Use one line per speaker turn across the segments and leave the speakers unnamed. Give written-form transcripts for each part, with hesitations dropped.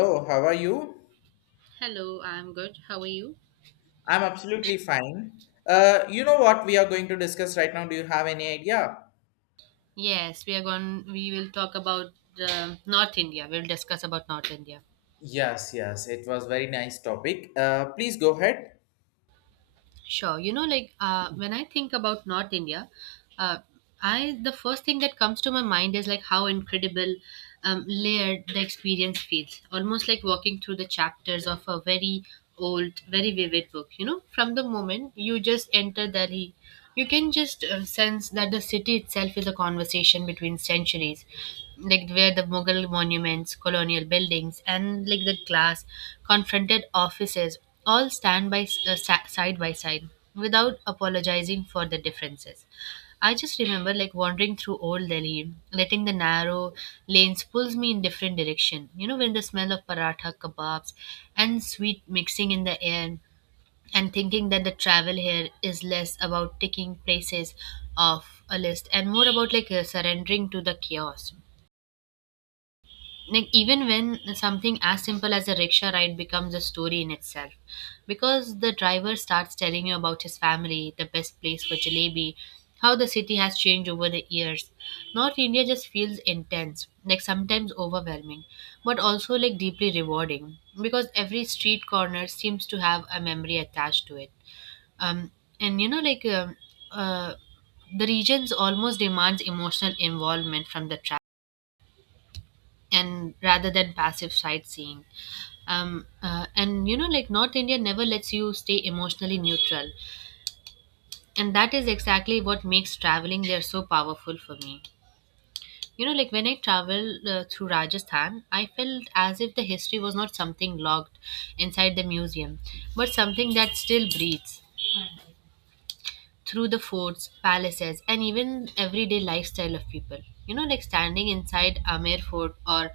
Hello, how are you?
Hello, I'm good. How are you?
I'm absolutely fine. You know what we are going to discuss right now? Do you have any idea?
Yes, we are going. We will talk about North India. We'll discuss about North India.
Yes, yes, it was very nice topic. Please go ahead.
Sure. You know, like when I think about North India, uh, I the first thing that comes to my mind is like how incredible, layered the experience feels. Almost like walking through the chapters of a very old, very vivid book. You know, from the moment you just enter Delhi, you can just sense that the city itself is a conversation between centuries, like where the Mughal monuments, colonial buildings, and like the glass confronted offices all stand by side by side without apologizing for the differences. I just remember like wandering through old Delhi, letting the narrow lanes pulls me in different direction. You know when the smell of paratha kebabs and sweet mixing in the air, and thinking that the travel here is less about ticking places off a list and more about like surrendering to the chaos, like even when something as simple as a rickshaw ride becomes a story in itself because the driver starts telling you about his family, the best place for jalebi, how the city has changed over the years. North India just feels intense, like sometimes overwhelming but also like deeply rewarding because every street corner seems to have a memory attached to it. Um and you know like um, uh, the regions almost demands emotional involvement from the traveler and rather than passive sightseeing. And you know, like North India never lets you stay emotionally neutral, and that is exactly what makes traveling there so powerful for me. You know, like when I traveled through Rajasthan, I felt as if the history was not something locked inside the museum, but something that still breathes through the forts, palaces, and even everyday lifestyle of people. You know, like standing inside Amer Fort or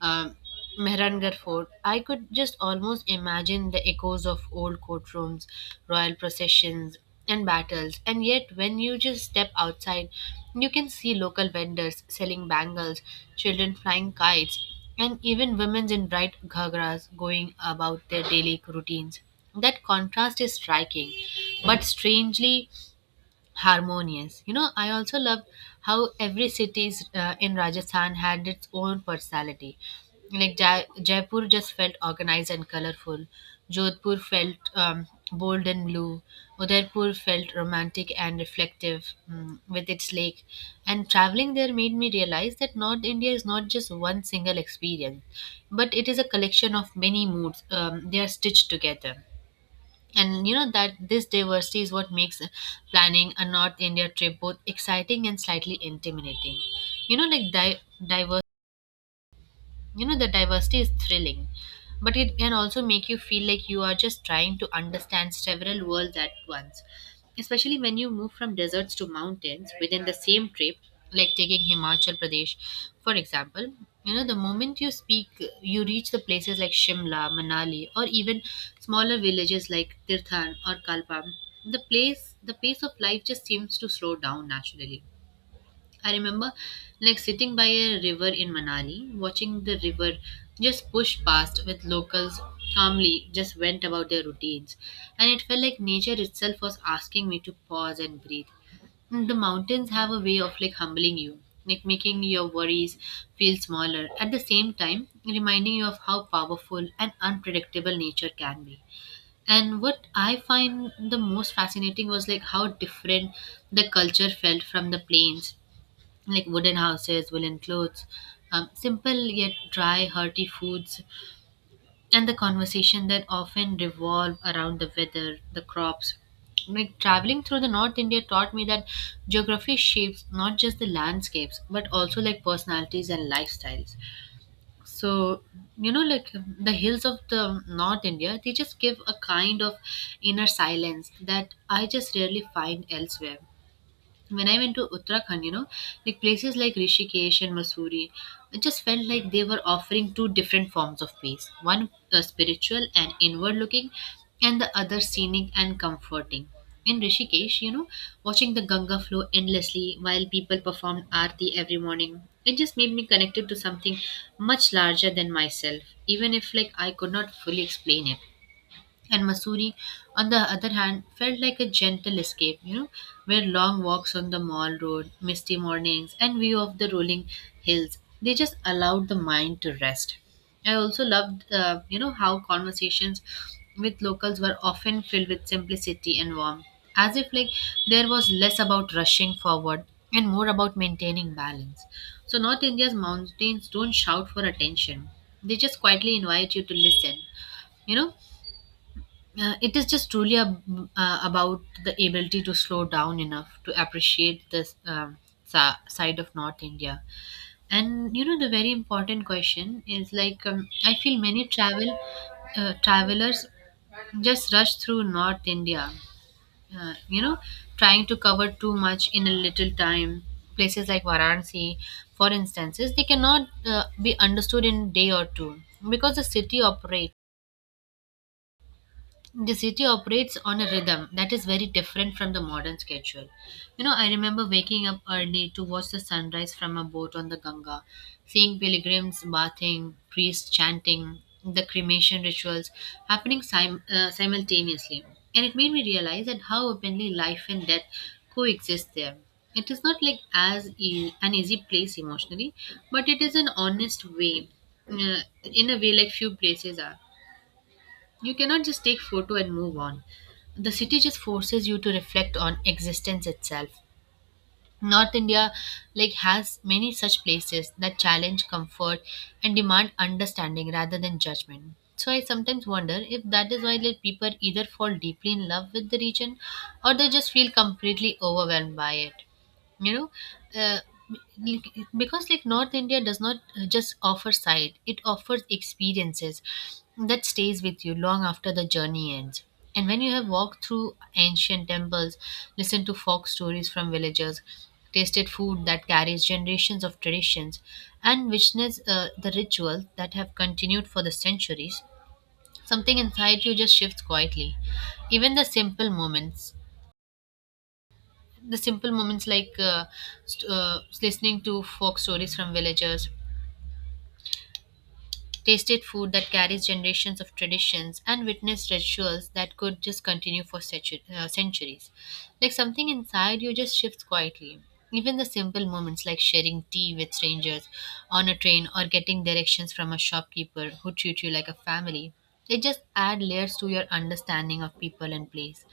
um, Mehrangarh Fort, I could just almost imagine the echoes of old courtrooms, royal processions, and battles. And yet, when you just step outside, you can see local vendors selling bangles, children flying kites, and even women in bright ghagras going about their daily routines. That contrast is striking, but strangely harmonious. You know, I also loved how every city in Rajasthan had its own personality. Like Jaipur just felt organized and colorful. Jodhpur felt bold and blue. Udaipur felt romantic and reflective, mm, with its lake. And traveling there made me realize that North India is not just one single experience, but it is a collection of many moods. They are stitched together, and you know that this diversity is what makes planning a North India trip both exciting and slightly intimidating. You know, like diverse, you know, the diversity is thrilling, but it can also make you feel like you are just trying to understand several worlds at once, especially when you move from deserts to mountains within the same trip. Like taking Himachal Pradesh, for example. You know, the moment you speak, you reach the places like Shimla, Manali, or even smaller villages like Tirthan or Kalpa, the pace of life just seems to slow down naturally. I remember like sitting by a river in Manali, watching the river just push past with locals calmly just went about their routines. And it felt like nature itself was asking me to pause and breathe. The mountains have a way of like humbling you, like making your worries feel smaller, at the same time reminding you of how powerful and unpredictable nature can be. And what I find the most fascinating was like how different the culture felt from the plains, like wooden houses, woolen clothes, simple yet dry, hearty foods, and the conversation that often revolve around the weather, the crops. Like traveling through the North India taught me that geography shapes not just the landscapes but also like personalities and lifestyles. So, you know, like the hills of the North India, they just give a kind of inner silence that I just rarely find elsewhere. When I went to Uttarakhand, you know, like places like Rishikesh and Masuri, it just felt like they were offering two different forms of peace, one spiritual and inward looking, and the other scenic and comforting. In Rishikesh, you know, watching the Ganga flow endlessly while people performed aarti every morning, it just made me connected to something much larger than myself, even if like I could not fully explain it. And Masuri, on the other hand, felt like a gentle escape, you know, where long walks on the mall road, misty mornings, and view of the rolling hills, they just allowed the mind to rest. I also loved, you know, how conversations with locals were often filled with simplicity and warmth, as if like there was less about rushing forward and more about maintaining balance. So North India's mountains don't shout for attention; they just quietly invite you to listen. You know, it is just truly about the ability to slow down enough to appreciate this, side of North India. And you know, the very important question is like, I feel many travelers just rush through North India. You know, trying to cover too much in a little time. Places like Varanasi, for instance, is they cannot be understood in day or two because the city operates on a rhythm that is very different from the modern schedule. You know, I remember waking up early to watch the sunrise from a boat on the Ganga, seeing pilgrims bathing, priests chanting, the cremation rituals happening simultaneously. And it made me realize that how openly life and death coexist there. It is not like an easy place emotionally, but it is an honest way, in a way like few places are. You cannot just take photo and move on. The city just forces you to reflect on existence itself. North India like has many such places that challenge comfort and demand understanding rather than judgment. So I sometimes wonder if that is why, like, people either fall deeply in love with the region or they just feel completely overwhelmed by it. You know, uh, like, because like North India does not just offer sight, it offers experiences that stays with you long after the journey ends. And when you have walked through ancient temples, listened to folk stories from villagers, tasted food that carries generations of traditions, and witnessed the rituals that have continued for the centuries, something inside you just shifts quietly. Even the simple moments, the simple moments like uh, listening to folk stories from villagers, tasted food that carries generations of traditions, and witnessed rituals that could just continue for centuries, like something inside you just shifts quietly. Even the simple moments like sharing tea with strangers on a train or getting directions from a shopkeeper who treat you like a family, they just add layers to your understanding of people and place.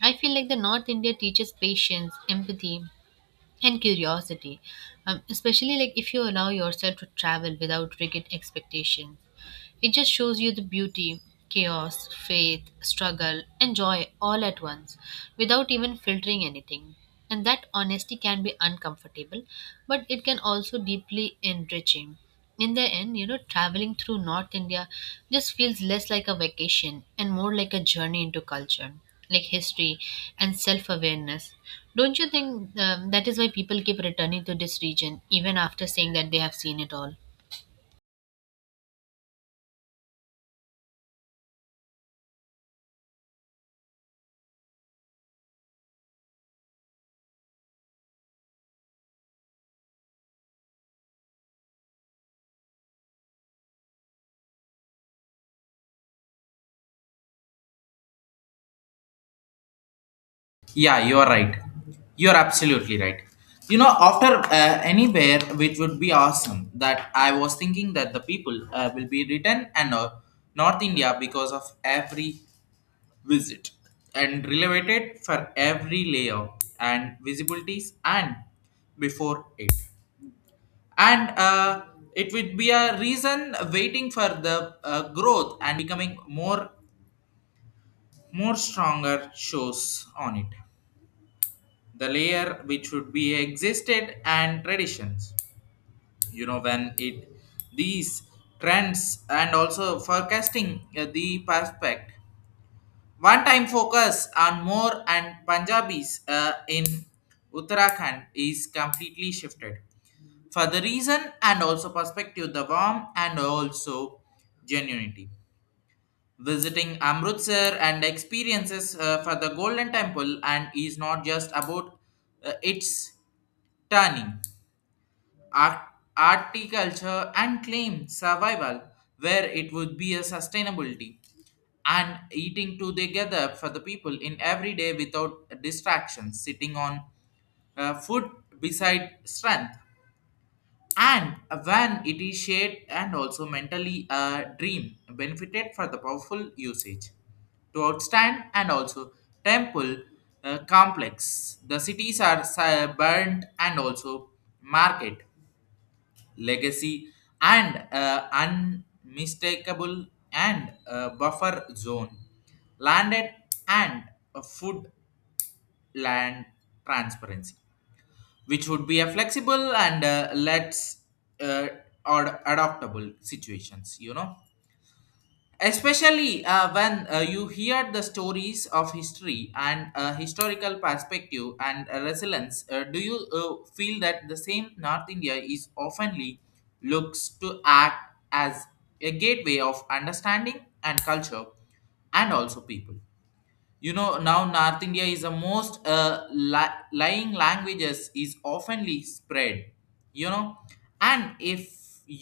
I feel like the North India teaches patience, empathy, and curiosity, especially like if you allow yourself to travel without rigid expectation. It just shows you the beauty, chaos, faith, struggle, and joy all at once without even filtering anything. And that honesty can be uncomfortable, but it can also deeply enriching. In the end, you know, traveling through North India just feels less like a vacation and more like a journey into culture, like history and self awareness. Don't you think that is why people keep returning to this region even after saying that they have seen it all?
Yeah, you are right. You are absolutely right. You know, after anywhere, which would be awesome, that I was thinking that the people will be written and North India because of every visit and related for every layer and visibilities and before it. And it would be a reason waiting for the growth and becoming more stronger shows on it, the layer which would be existed and traditions, you know, when it, these trends and also forecasting the prospect one time focus on more and punjabis in uttarakhand is completely shifted for the reason and also perspective, the warmth and also genuinity. Visiting Amritsar and experiences for the Golden Temple and is not just about its turning, art, articulture and claim survival where it would be a sustainability and eating together for the people in every day without distractions, sitting on food beside strength and when it is shared and also mentally dream benefited for the powerful usage to outstand and also temple complex, the cities are si- burnt and also market legacy and unmistakable and buffer zone landed and food land transparency which would be a flexible and let's uh, or adaptable situations, you know, especially when you hear the stories of history and historical perspective and resilience. Do you feel that the same north india is oftenly looks to act as a gateway of understanding and culture and also people? You know, now north india is the most li- lying languages is oftenly spread, you know, and if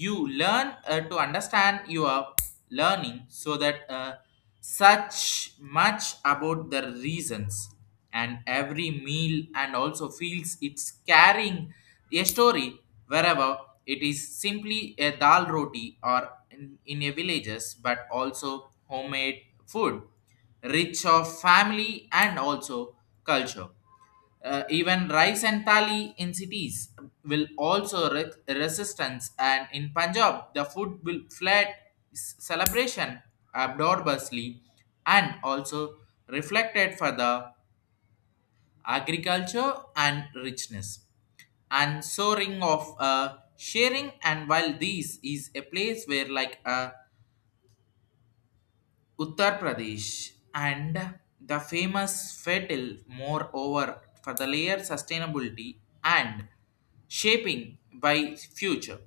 you learn to understand your learning, so that such much about the reasons and every meal and also feels it's carrying a story wherever it is simply a dal roti or in a villages but also homemade food rich of family and also culture. Even rice and thali in cities will also re- resistance and in Punjab the food will flat s- celebration abnormously and also reflected for the agriculture and richness and soaring of sharing and while this is a place where like a Uttar Pradesh and the famous fatal moreover for the layer sustainability and shaping by future.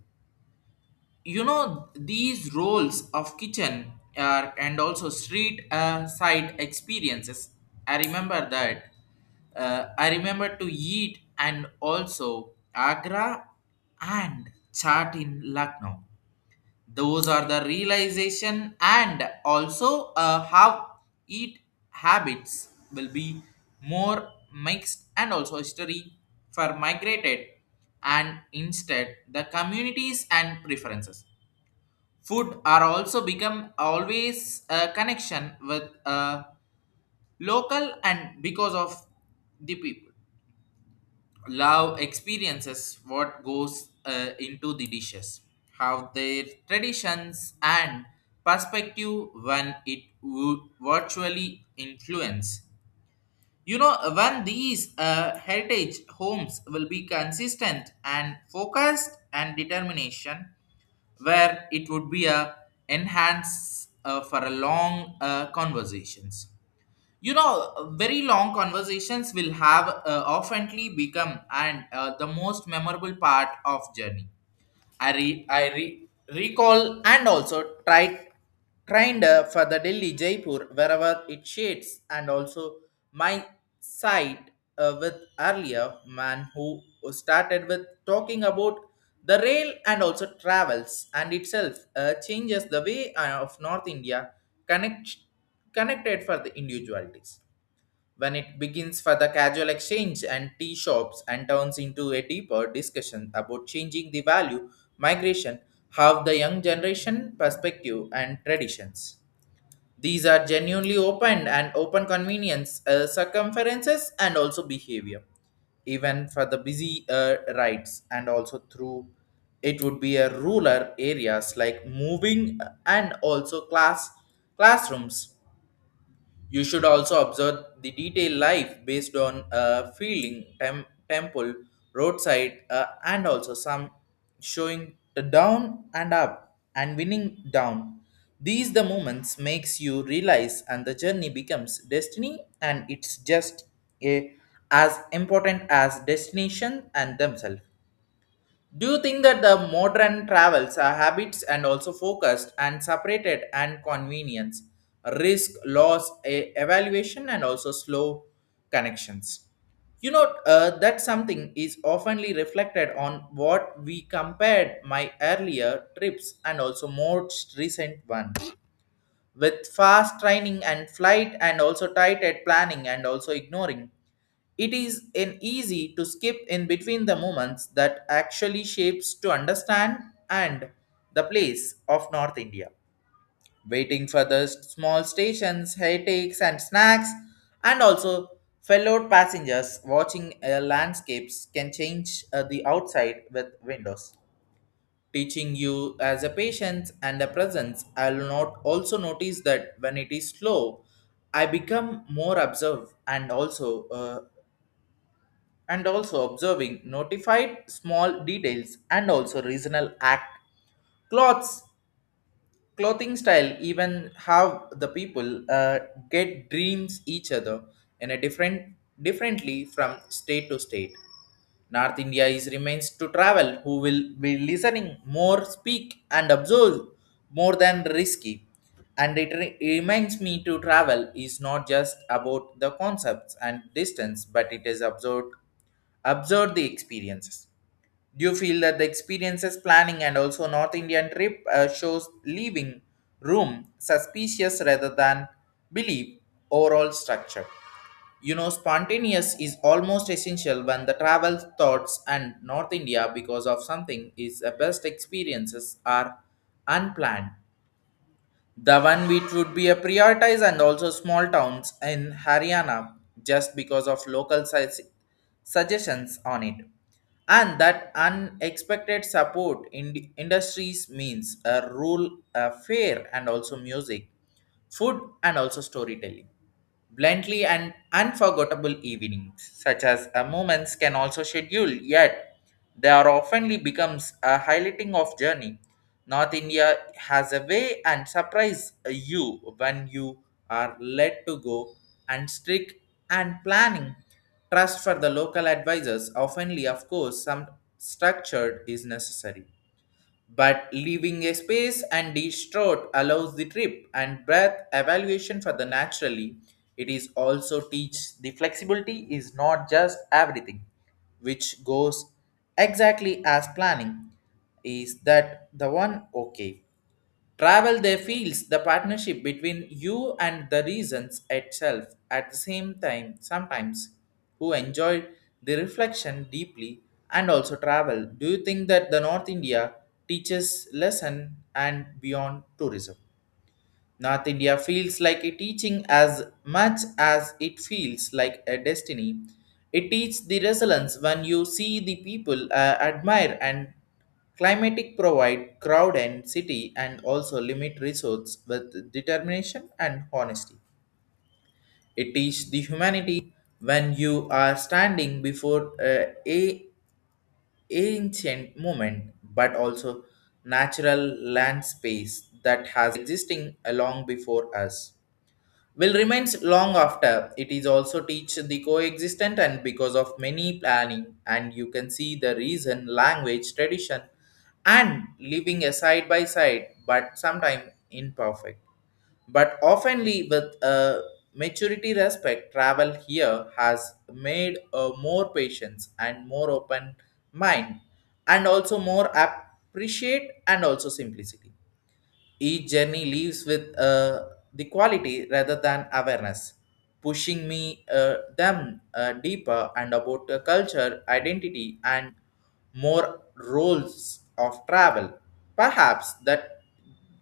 You know these roles of kitchen and also street side experiences. I remember that. I remember to eat and also Agra and chat in Lucknow, those are the realization and also how eat habits will be more mixed and also history for migrated and instead the communities and preferences food are also become always a connection with local and because of the people love experiences what goes into the dishes have their traditions and perspective when it wo- virtually influence. You know, when these heritage homes will be consistent and focused and determination where it would be a enhance for a long conversations, you know, very long conversations will have oftenly become and the most memorable part of journey. I recall and also tried trained for the delhi jaipur wherever it shades and also my side with earlier man who started with talking about the rail and also travels and itself changes the way of north india connect connected for the individualities when it begins for the casual exchange and tea shops and turns into a deeper discussion about changing the value, migration, how the young generation perspective and traditions. These are genuinely open and open convenience circumferences and also behavior, even for the busy rides and also through it would be a rural areas like moving and also classrooms, you should also observe the detailed life based on feeling, tem- temple, roadside, and also some showing the down and up and winning down. These the moments makes you realize and the journey becomes destiny and it's just a, as important as destination and themselves. Do you think that the modern travels are habits and also focused and separated and convenience, risk, loss, e- evaluation, and also slow connections? You know, that something is oftenly reflected on what we compared my earlier trips and also most recent one with fast training and flight and also tight at planning and also ignoring it is an easy to skip in between the moments that actually shapes to understand and the place of North India. Waiting for the small stations, headaches and snacks, and also fellow passengers watching landscapes can change the outside with windows. Teaching you as a patience and a presence, I will not also notice that when it is slow, I become more observed and also observing notified small details and also regional act clothes clothing style, even how the people get dreams each other in a different differently from state to state. North India is remains to travel who will be listening more speak and observe more than risky, and it re- reminds me to travel is not just about the concepts and distance but it is absurd observe the experiences. Do you feel that the experiences planning and also north indian trip shows leaving room suspicious rather than believe overall structure? You know, spontaneous is almost essential when the travel thoughts and North India because of something is the best experiences are unplanned. The one which would be a prioritize and also small towns in Haryana just because of local size suggestions on it. And that unexpected support in industries means a rule, a fair, and also music food, and also storytelling. Blindly and unforgettable evenings, such as moments, can also schedule, yet they are oftenly becomes a highlighting of journey. North India has a way and surprise you when you are led to go and strict and planning. Trust for the local advisors, oftenly, of course, some structured is necessary but leaving a space and distraught allows the trip and breath evaluation for the naturally, it is also teach the flexibility is not just everything which goes exactly as planning is that the one okay. Travel there feels the partnership between you and the reasons itself, at the same time sometimes who enjoyed the reflection deeply and also travel. Do you think that the North India teaches lesson and beyond tourism? North India feels like a teaching as much as it feels like a destiny. It teaches the resilience when you see the people admire and climatic provide crowd and city and also limit resource with determination and honesty. It teaches the humanity when you are standing before a ancient moment but also natural land space that has existing long before us will remains long after, it is also teach the coexistent and because of many planning and you can see the reason language tradition and living a side by side but sometimes imperfect but oftenly with a maturity respect, travel here has made a more patience and more open mind and also more appreciate and also simplicity. Each journey leaves with the quality rather than awareness, pushing me them deeper and about the culture, identity, and more roles of travel. Perhaps that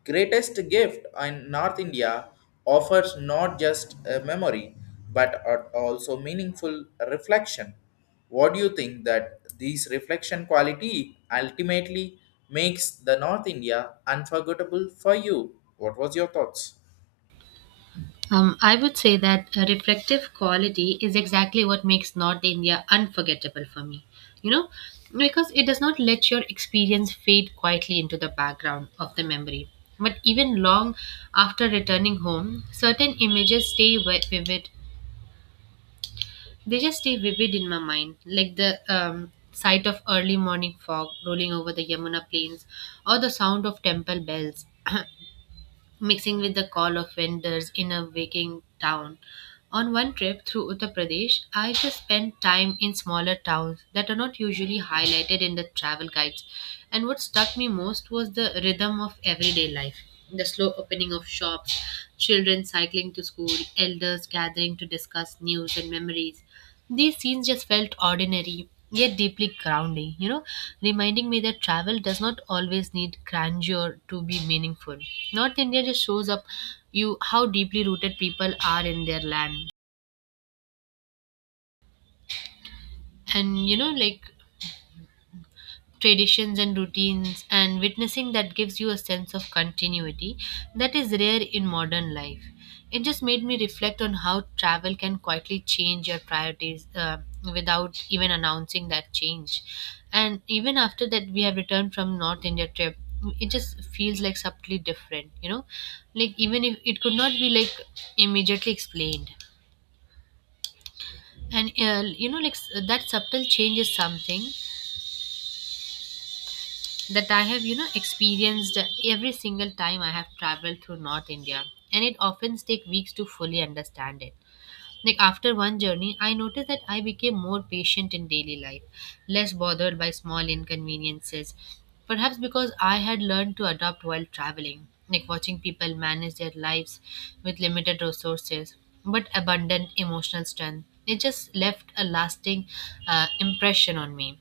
greatest gift in North India offers not just a memory but a- also meaningful reflection. What do you think that these reflection quality ultimately makes the North India unforgettable for you? What was your thoughts?
I would say that a reflective quality is exactly what makes North India unforgettable for me. You know, because it does not let your experience fade quietly into the background of the memory. But even long after returning home, certain images stay vivid. They just stay vivid in my mind, like the sight of early morning fog rolling over the Yamuna plains or the sound of temple bells. mixing with the call of vendors in a waking town. On one trip through Uttar Pradesh, I just spent time in smaller towns that are not usually highlighted in the travel guides. And what struck me most was the rhythm of everyday life, the slow opening of shops, children cycling to school, elders gathering to discuss news and memories. These scenes just felt ordinary, yet deeply grounding, you know, reminding me that travel does not always need grandeur to be meaningful. North India just shows up you how deeply rooted people are in their land. And you know, like, traditions and routines, and witnessing that gives you a sense of continuity that is rare in modern life. It just made me reflect on how travel can quietly change your priorities without even announcing that change. And even after that we have returned from North India trip, it just feels like subtly different, you know, like even if it could not be like immediately explained. And you know, like that subtle change is something that I have, you know, experienced every single time I have traveled through North India, and it often take weeks to fully understand it. Like after one journey, I noticed that I became more patient in daily life, less bothered by small inconveniences, perhaps because I had learned to adapt while traveling, like watching people manage their lives with limited resources but abundant emotional strength. It just left a lasting impression on me.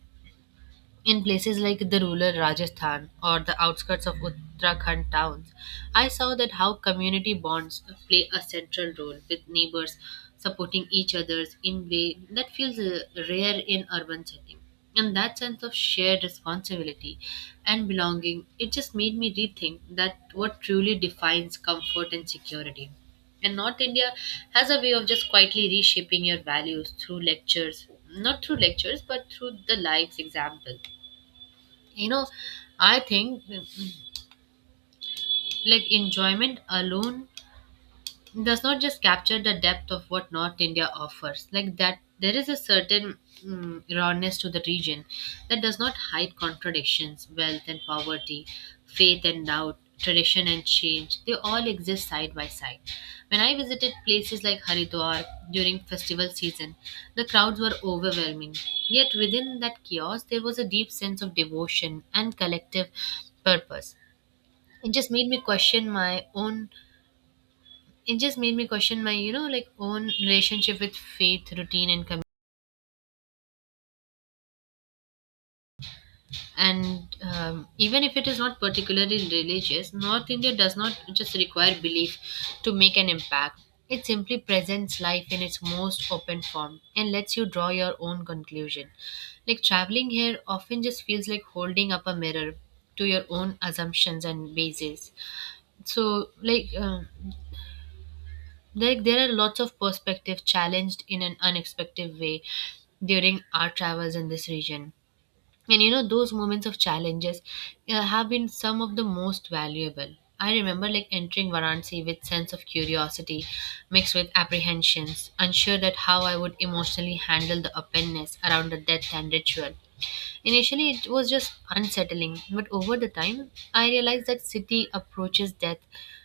In places like the rural Rajasthan or the outskirts of Uttarakhand towns, I saw that how community bonds play a central role, with neighbors supporting each other in way that feels rare in urban setting. And that sense of shared responsibility and belonging, it just made me rethink that what truly defines comfort and security. And North India has a way of just quietly reshaping your values through lectures, not through lectures, but through the life's example, you know. I think, like, enjoyment alone does not just capture the depth of what North India offers. Like, that there is a certain rawness to the region that does not hide contradictions. Wealth and poverty, faith and doubt, tradition and change, they all exist side by side. When I visited places like Haridwar during festival season, the crowds were overwhelming, yet within that chaos there was a deep sense of devotion and collective purpose. it just made me question my own it just made me question my, you know, like, own relationship with faith, routine and community. And even if it is not particularly religious, North India does not just require belief to make an impact. It simply presents life in its most open form and lets you draw your own conclusion. Like, traveling here often just feels like holding up a mirror to your own assumptions and bases. So like um Like, there are lots of perspective challenged in an unexpected way during our travels in this region. And you know, those moments of challenges have been some of the most valuable. I remember like entering Varanasi with sense of curiosity mixed with apprehensions, unsure that how I would emotionally handle the openness around the death and ritual. Initially, it was just unsettling, but over the time, I realized that city approaches death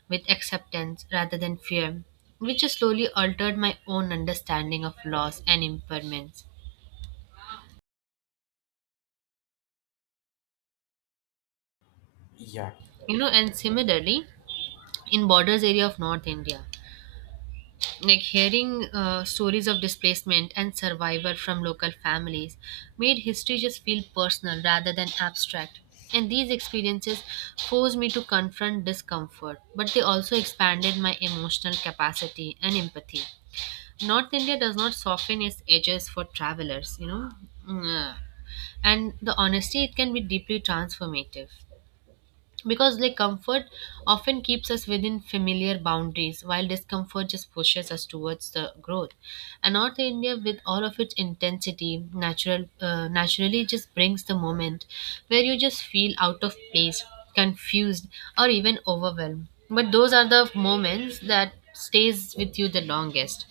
with acceptance rather than fear, which has slowly altered my own understanding of loss and impairments.
Yeah,
You know, and similarly, in borders area of North India, like hearing stories of displacement and survival from local families made history just feel personal rather than abstract. And these experiences forced me to confront discomfort, but they also expanded my emotional capacity and empathy. North India does not soften its edges for travelers, you know. Mm, yeah. And the honesty, it can be deeply transformative, because like comfort often keeps us within familiar boundaries, while discomfort just pushes us towards the growth. And North India, with all of its intensity, naturally just brings the moment where you just feel out of place, confused, or even overwhelmed. But those are the moments that stays with you the longest.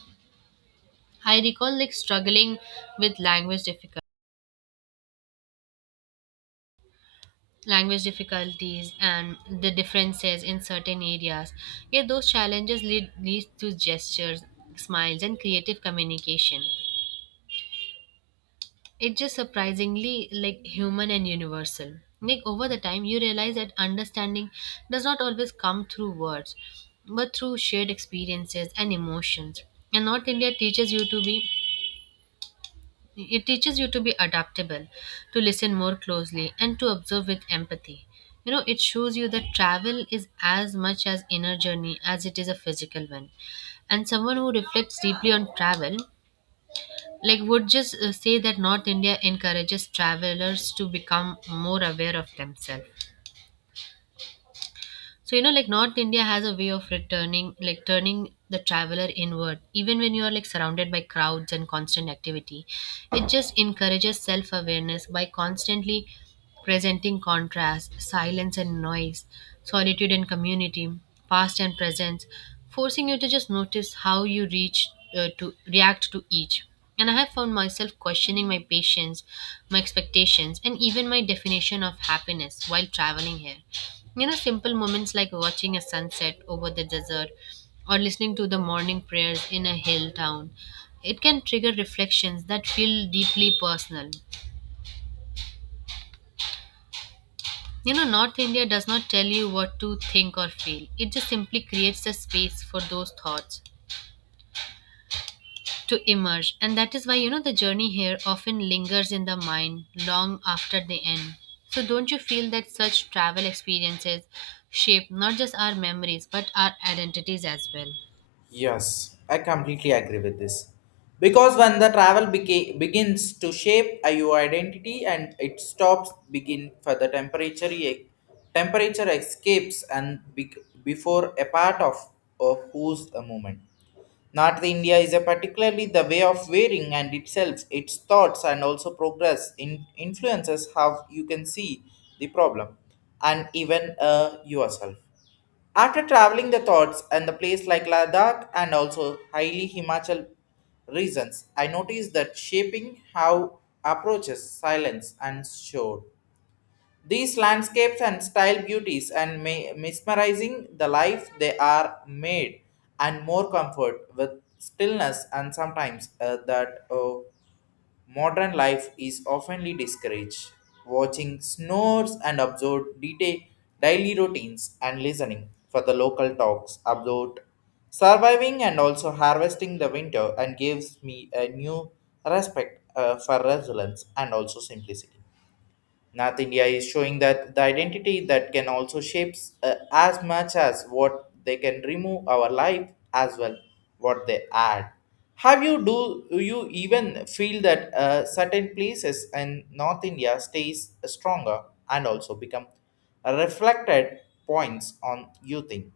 I recall like struggling with language difficulties and the differences in certain areas. Yet those challenges leads to gestures, smiles, and creative communication. It's just surprisingly like human and universal. Like, over the time, you realize that understanding does not always come through words, but through shared experiences and emotions. And North India teaches you to be It teaches you to be adaptable, to listen more closely, and to observe with empathy. You know, it shows you that travel is as much an inner journey as it is a physical one. And someone who reflects deeply on travel, like, would just say that North India encourages travelers to become more aware of themselves. So, you know, like, North India has a way of returning, like turning the traveler inward. Even when you are like surrounded by crowds and constant activity, it just encourages self awareness by constantly presenting contrast: silence and noise, solitude and community, past and presence, forcing you to just notice how you reach to react to each. And I have found myself questioning my patience, my expectations, and even my definition of happiness while traveling here. You know, simple moments like watching a sunset over the desert or listening to the morning prayers in a hill town. It can trigger reflections that feel deeply personal. You know, North India does not tell you what to think or feel. It just simply creates a space for those thoughts to emerge. And that is why, you know, the journey here often lingers in the mind long after the end. So, don't you feel that such travel experiences shape not just our memories but our identities as well?
yes, I completely agree with this. Because when the travel beca- begins to shape your identity and it stops begin for the temperature e- temperature escapes and be- before a part of who's a moment. North India is a particularly the way of wearing and itself, its thoughts and also progress in influences how you can see the problem and even yourself. After traveling the thoughts and the place like Ladakh and also highly Himachal regions, I noticed that shaping how approaches silence and showed. These landscapes and style beauties and ma- mesmerizing the life they are made and more comfort with stillness and sometimes that modern life is oftenly discouraged. Watching snores and observe detail daily routines and listening for the local talks about surviving and also harvesting the winter and gives me a new respect for resilience and also simplicity. North India is showing that the identity that can also shapes as much as what they can remove our life as well what they add. Have you, do you even feel that certain places in North India stays stronger and also become reflected points on you think?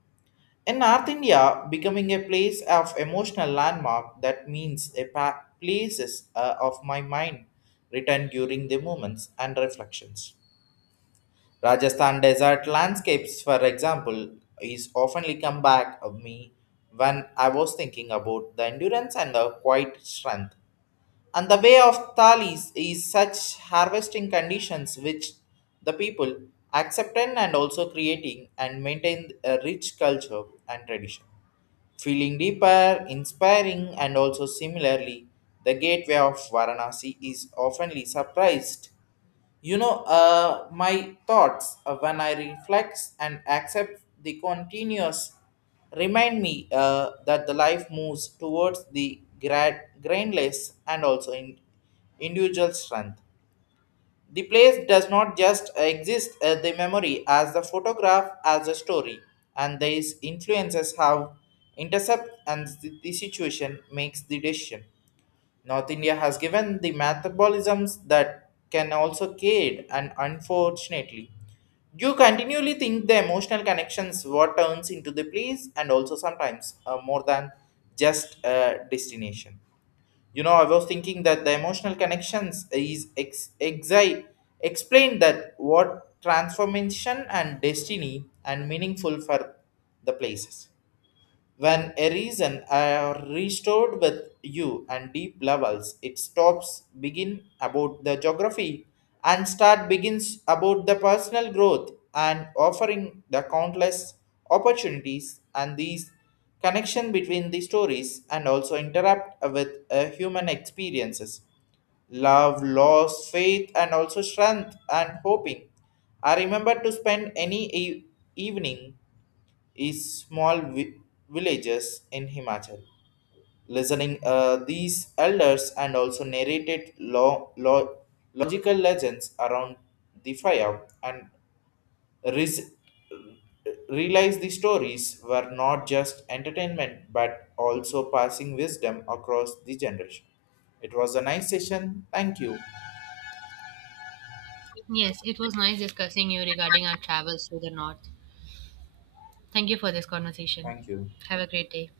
In North India, becoming a place of emotional landmark, that means a pa- places of my mind written during the moments and reflections. Rajasthan desert landscapes, for example, is oftenly come back of me when I was thinking about the endurance and the quiet strength and the way of Thales is such harvesting conditions which the people accept in and also creating and maintain a rich culture and tradition. Feeling deeper, inspiring, and also similarly, the gateway of Varanasi is oftenly surprised you know, my thoughts when I reflect and accept the continuous remind me that the life moves towards the grad, grainless and also in individual strength. The place does not just exist as the memory, as the photograph, as a story, and these influences have intercept and the situation makes the decision. North India has given the metabolisms that can also create, and unfortunately, you continually think the emotional connections what turns into the place and also sometimes more than just a destination. You know, I was thinking that the emotional connections is ex- exi- explained that what transformation and destiny and meaningful for the places. When a reason are restored with you and deep levels, it stops begin about the geography and start begins about the personal growth and offering the countless opportunities and these connection between the stories and also interact with human experiences love, loss, faith, and also strength and hoping. I remember to spend any e- evening is small vi- villages in Himachal. Listening, these elders and also narrated lo- lo- logical legends around the fire and res- realized the stories were not just entertainment but also passing wisdom across the generation. It was a nice session. Thank you.
Yes, it was nice discussing you regarding our travels to the north. Thank you for this conversation.
Thank you.
Have a great day.